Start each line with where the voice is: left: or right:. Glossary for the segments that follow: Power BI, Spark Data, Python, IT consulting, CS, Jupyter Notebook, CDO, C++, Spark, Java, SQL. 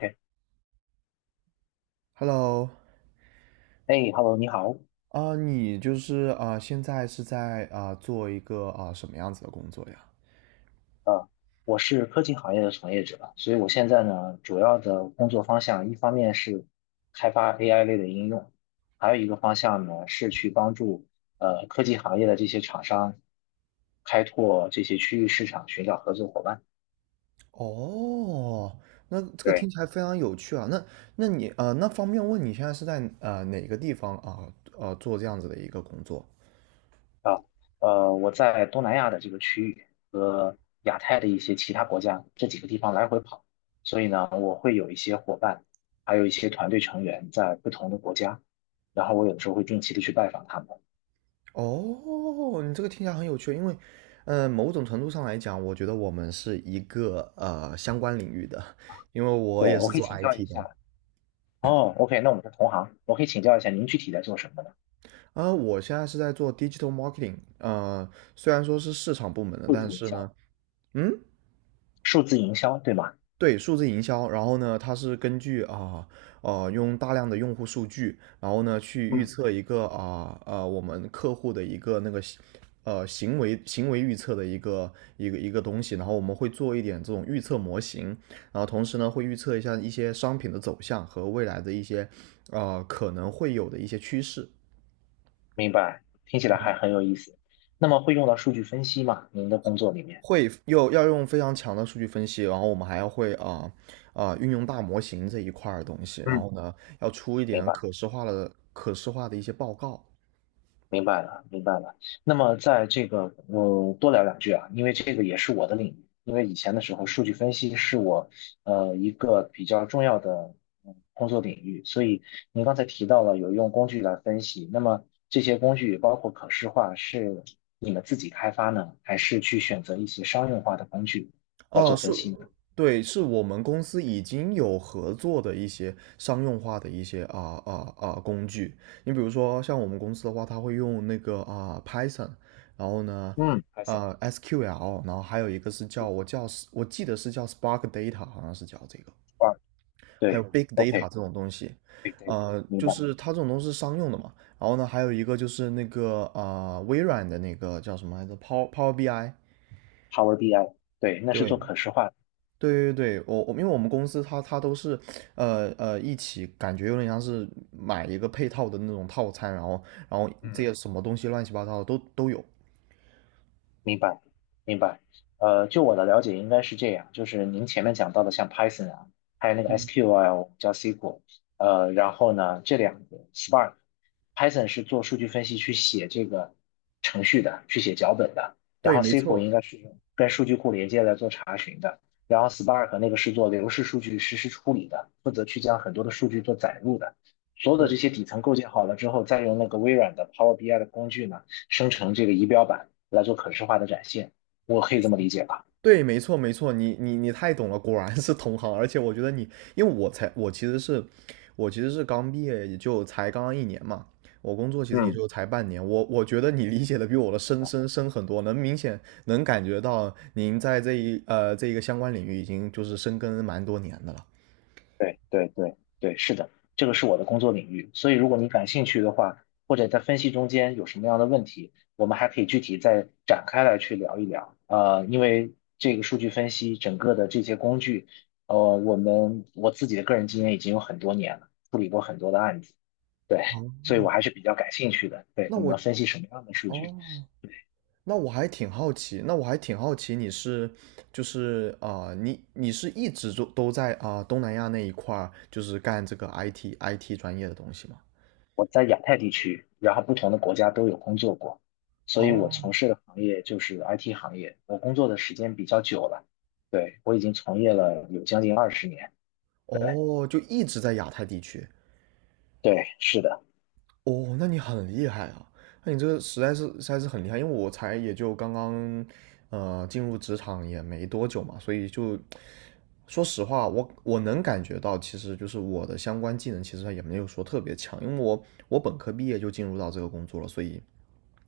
left: 哎
right: Hello，
left: 哎，Hello，你好，
right: 你就是现在是在做一个什么样子的工作呀？
left: 呃，我是科技行业的从业者，所以我现在呢，主要的工作方向，一方面是开发 AI 类的应用，还有一个方向呢，是去帮助科技行业的这些厂商开拓这些区域市场，寻找合作伙伴。
right: 哦，那这个听
left: 对。
right: 起来非常有趣啊。那你那方便问你现在是在哪个地方做这样子的一个工作？
left: 啊，我在东南亚的这个区域和亚太的一些其他国家这几个地方来回跑，所以呢，我会有一些伙伴，还有一些团队成员在不同的国家，然后我有的时候会定期的去拜访他们。
right: 哦，你这个听起来很有趣，因为，某种程度上来讲，我觉得我们是一个相关领域的，因为我
left: 对，
right: 也
left: 我
right: 是
left: 可以
right: 做
left: 请教
right: IT
left: 一
right: 的。
left: 下。哦，OK，那我们是同行，我可以请教一下您具体在做什么呢？
right: 我现在是在做 digital marketing，虽然说是市场部门的，
left: 数
right: 但
left: 字营
right: 是
left: 销，
right: 呢，嗯，
left: 数字营销，对吗？
right: 对，数字营销，然后呢，它是根据用大量的用户数据，然后呢去预
left: 嗯，
right: 测一个我们客户的一个那个行为预测的一个东西，然后我们会做一点这种预测模型，然后同时呢会预测一下一些商品的走向和未来的一些可能会有的一些趋势。
left: 明白，听起
right: 然
left: 来
right: 后。
left: 还很有意思。那么会用到数据分析吗？您的工作里面？
right: 会又要用非常强的数据分析，然后我们还要会运用大模型这一块儿的东西，然
left: 嗯，
right: 后呢要出一
left: 明
right: 点
left: 白。
right: 可视化的一些报告。
left: 明白了，明白了。那么在这个，我多聊两句啊，因为这个也是我的领域。因为以前的时候，数据分析是我一个比较重要的工作领域。所以您刚才提到了有用工具来分析，那么这些工具包括可视化，是你们自己开发呢，还是去选择一些商用化的工具来
right: 哦、
left: 做
right: 是，
left: 分析呢？
right: 对，是我们公司已经有合作的一些商用化的一些工具。你比如说像我们公司的话，它会用那个Python，然后呢。
left: 嗯，Python
right: SQL，然后还有一个是
left: 这
right: 叫
left: 个
right: 我叫我记得是叫 Spark Data，好像是叫这个。
left: 话
right: 还有
left: 对
right: big data 这种
left: ，OK，Big
right: 东西，
left: Data，明
right: 就
left: 白。
right: 是它这种东西是商用的嘛。然后呢，还有一个就是那个微软的那个叫什么来着，Power BI。
left: Power BI，对，那是
right: 对
left: 做
right: 嗯
left: 可视化的。
right: 对对对，我因为我们公司它都是一起，感觉有点像是买一个配套的那种套餐，然后这
left: 嗯。
right: 些什么东西乱七八糟的都有。
left: 明白，明白。就我的了解，应该是这样，就是您前面讲到的，像 Python 啊，还有那个 SQL 叫 SQL，然后呢，这两个 Spark，Python 是做数据分析去写这个程序的，去写脚本的，然
right: 对，
left: 后
right: 没
left: SQL 应
right: 错，
left: 该是跟数据库连接来做查询的，然后 Spark 那个是做流式数据实时处理的，负责去将很多的数据做载入的。所有的
right: 对，
left: 这些底层构建好了之后，再用那个微软的 Power BI 的工具呢，生成这个仪表板。来做可视化的展现，我可
right: 没
left: 以这么
right: 错。
left: 理解吧？
right: 对，没错，没错，你太懂了，果然是同行。而且我觉得你，因为我才，我其实是刚毕业，也就才刚刚一年嘛，我工作其实也
left: 嗯，
right: 就才半年。我觉得你理解的比我的
left: 明白。
right: 深很多，能明显能感觉到您在这一个相关领域已经就是深耕蛮多年的了。
left: 对对对对，是的，这个是我的工作领域，所以如果你感兴趣的话，或者在分析中间有什么样的问题，我们还可以具体再展开来去聊一聊。因为这个数据分析整个的这些工具，我们我自己的个人经验已经有很多年了，处理过很多的案子，对，
right: 哦，
left: 所以我还是比较感兴趣的。对，
right: 那
left: 你们
right: 我
left: 分析什么样的数据？
right: 哦，那我还挺好奇，就是你是一直都在东南亚那一块儿，就是干这个 IT 专业的东西吗？
left: 我在亚太地区，然后不同的国家都有工作过，所以我
right: 哦
left: 从事的行业就是 IT 行业。我工作的时间比较久了，对，我已经从业了有将近二十年。对，
right: 哦，就一直在亚太地区。
left: 对，是的，
right: 哦，那你很厉害啊！那你这个实在是很厉害，因为我才也就刚刚，进入职场也没多久嘛，所以就说实话，我能感觉到，其实就是我的相关技能其实也没有说特别强，因为我本科毕业就进入到这个工作了，所以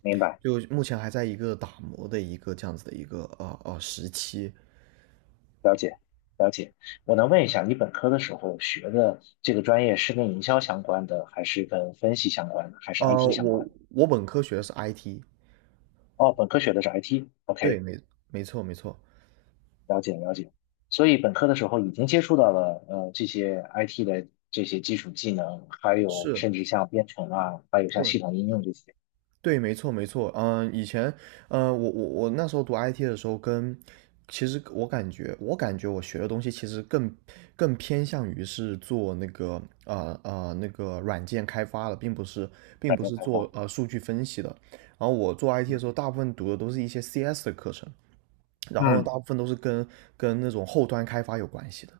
left: 明白，
right: 就目前还在一个打磨的一个这样子的一个时期。
left: 了解，了解。我能问一下，你本科的时候学的这个专业是跟营销相关的，还是跟分析相关的，还是
right: 呃，
left: IT 相
right: 我
left: 关的？
right: 我本科学的是 IT，
left: 哦，本科学的是
right: 对，
left: IT，OK，
right: 没错没错，
left: 了解了解，所以本科的时候已经接触到了这些 IT 的这些基础技能，还有
right: 是，
left: 甚至像编程啊，还有像
right: 对。
left: 系统应用这些
right: 对，没错，没错。嗯，以前，我那时候读 IT 的时候跟，其实我感觉，我感觉我学的东西其实更偏向于是做那个那个软件开发的，并
left: 软
right: 不
left: 件
right: 是
left: 开发。
right: 做数据分析的。然后我做 IT 的
left: 嗯，
right: 时候，大部分读的都是一些 CS 的课程，然后呢，大
left: 嗯，
right: 部分都是跟那种后端开发有关系的。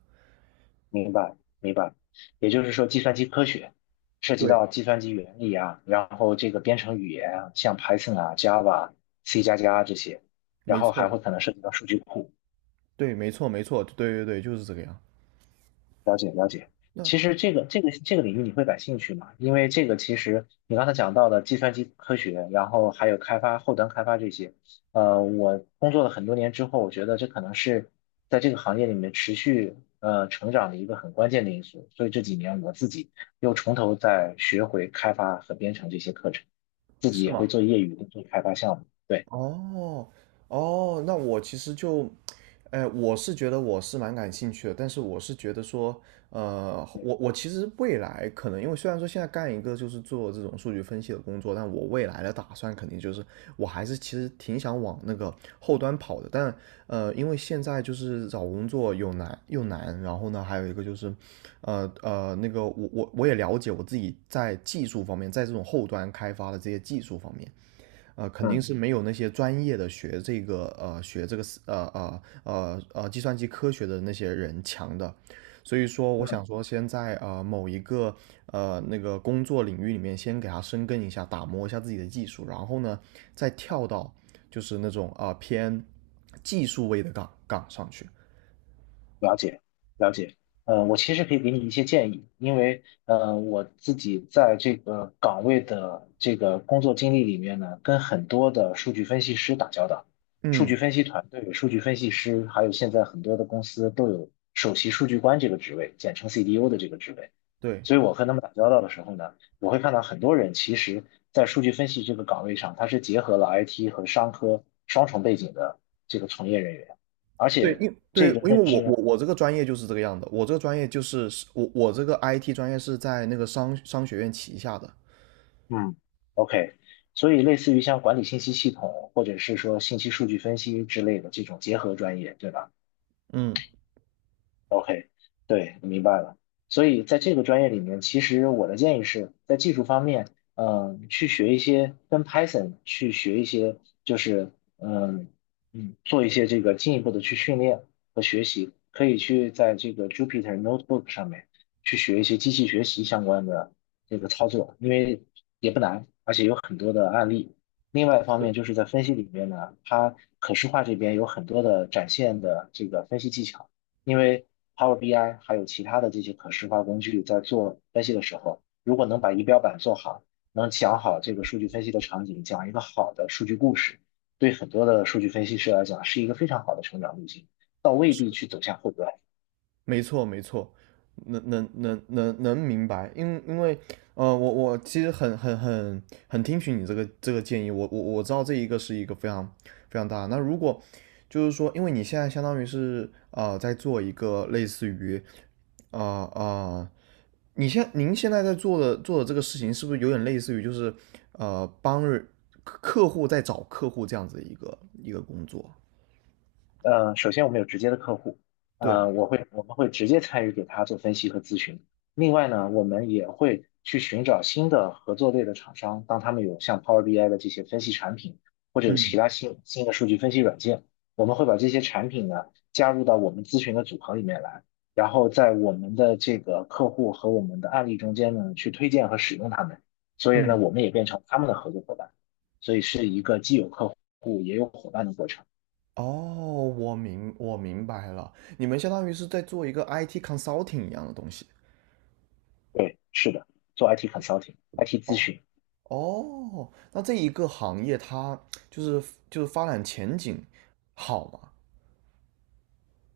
left: 明白明白。也就是说，计算机科学涉及
right: 对，
left: 到计算机原理啊，然后这个编程语言啊，像 Python 啊、Java、C 加加这些，然
right: 没
left: 后
right: 错，
left: 还会可能涉及到数据库。
right: 对，没错，没错，对对对，就是这个样。
left: 了解了解。
right: 那
left: 其实这个领域你会感兴趣吗？因为这个其实你刚才讲到的计算机科学，然后还有开发后端开发这些，我工作了很多年之后，我觉得这可能是在这个行业里面持续成长的一个很关键的因素。所以这几年我自己又从头再学回开发和编程这些课程，自己
right: 是
left: 也会
right: 吗？
left: 做业余的做开发项目。对，
right: 哦，哦，那我其实就，哎、我是觉得我是蛮感兴趣的，但是我是觉得说，
left: 对，
right: 我其实未来可能，因为虽然说现在干一个就是做这种数据分析的工作，但我未来的打算肯定就是，我还是其实挺想往那个后端跑的，但因为现在就是找工作又难又难，然后呢，还有一个就是，那个我也了解我自己在技术方面，在这种后端开发的这些技术方面。肯定
left: 嗯
right: 是没有那些专业的学这个计算机科学的那些人强的，所以说我
left: 嗯。
right: 想说先在某一个那个工作领域里面先给他深耕一下，打磨一下自己的技术，然后呢再跳到就是那种偏技术位的岗上去。
left: 了解，了解。我其实可以给你一些建议，因为我自己在这个岗位的这个工作经历里面呢，跟很多的数据分析师打交道，数
right: 嗯，
left: 据分析团队、数据分析师，还有现在很多的公司都有首席数据官这个职位，简称 CDO 的这个职位。
right: 对。
left: 所以我和他们打交道的时候呢，我会看到很多人其实在数据分析这个岗位上，他是结合了 IT 和商科双重背景的这个从业人员。而
right: 对，
left: 且
right: 对，
left: 这个
right: 因为
left: 认
right: 我
left: 知
right: 我
left: 呢，
right: 我这个专业就是这个样的，我这个专业就是我这个 IT 专业是在那个商学院旗下的，
left: 嗯，OK，所以类似于像管理信息系统，或者是说信息数据分析之类的这种结合专业，对吧？
right: 嗯，
left: OK，对，明白了。所以在这个专业里面，其实我的建议是在技术方面，去学一些跟 Python 去学一些，就是嗯做一些这个进一步的去训练和学习，可以去在这个 Jupyter Notebook 上面去学一些机器学习相关的这个操作，因为也不难，而且有很多的案例。另外一方面就是在分析里面呢，它可视化这边有很多的展现的这个分析技巧。因为 Power BI 还有其他的这些可视化工具在做分析的时候，如果能把仪表板做好，能讲好这个数据分析的场景，讲一个好的数据故事，对很多的数据分析师来讲是一个非常好的成长路径，倒未必去走向后端。
right: 没错，没错，能明白，因为我其实很听取你这个建议，我知道这一个是一个非常非常大的。那如果就是说，因为你现在相当于是在做一个类似于啊啊、呃呃，您现在在做的这个事情，是不是有点类似于就是呃帮人客户在找客户这样子的一个工作？
left: 首先我们有直接的客户，
right: 对，
left: 我们会直接参与给他做分析和咨询。另外呢，我们也会去寻找新的合作类的厂商，当他们有像 Power BI 的这些分析产品，或者有
right: 嗯
left: 其他新的数据分析软件，我们会把这些产品呢加入到我们咨询的组合里面来，然后在我们的这个客户和我们的案例中间呢去推荐和使用他们。所以呢，
right: 嗯。
left: 我们也变成他们的合作伙伴，也有伙伴的过程。
right: 哦，我明白了，你们相当于是在做一个 IT consulting 一样的东西。
left: 是的，做 IT consulting、IT 咨
right: 哦，
left: 询。
right: 哦，那这一个行业它就是发展前景好吗？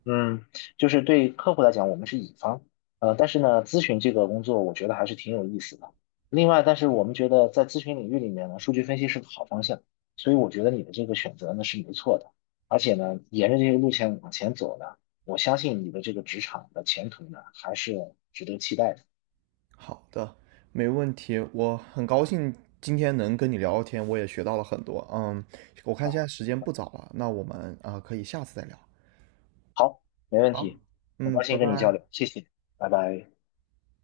left: 嗯，就是对客户来讲，我们是乙方，但是呢，咨询这个工作，我觉得还是挺有意思的。另外，但是我们觉得在咨询领域里面呢，数据分析是个好方向，所以我觉得你的这个选择呢是没错的。而且呢，沿着这个路线往前走呢，我相信你的这个职场的前途呢还是值得期待的
right: 好的，没问题。我很高兴今天能跟你聊聊天，我也学到了很多。嗯，我看现
left: 啊。
right: 在时间不早了，那我们可以下次再聊。
left: 好，没问
right: 好，
left: 题，很
right: 嗯，
left: 高
right: 拜
left: 兴跟你交
right: 拜。
left: 流，谢谢，拜拜。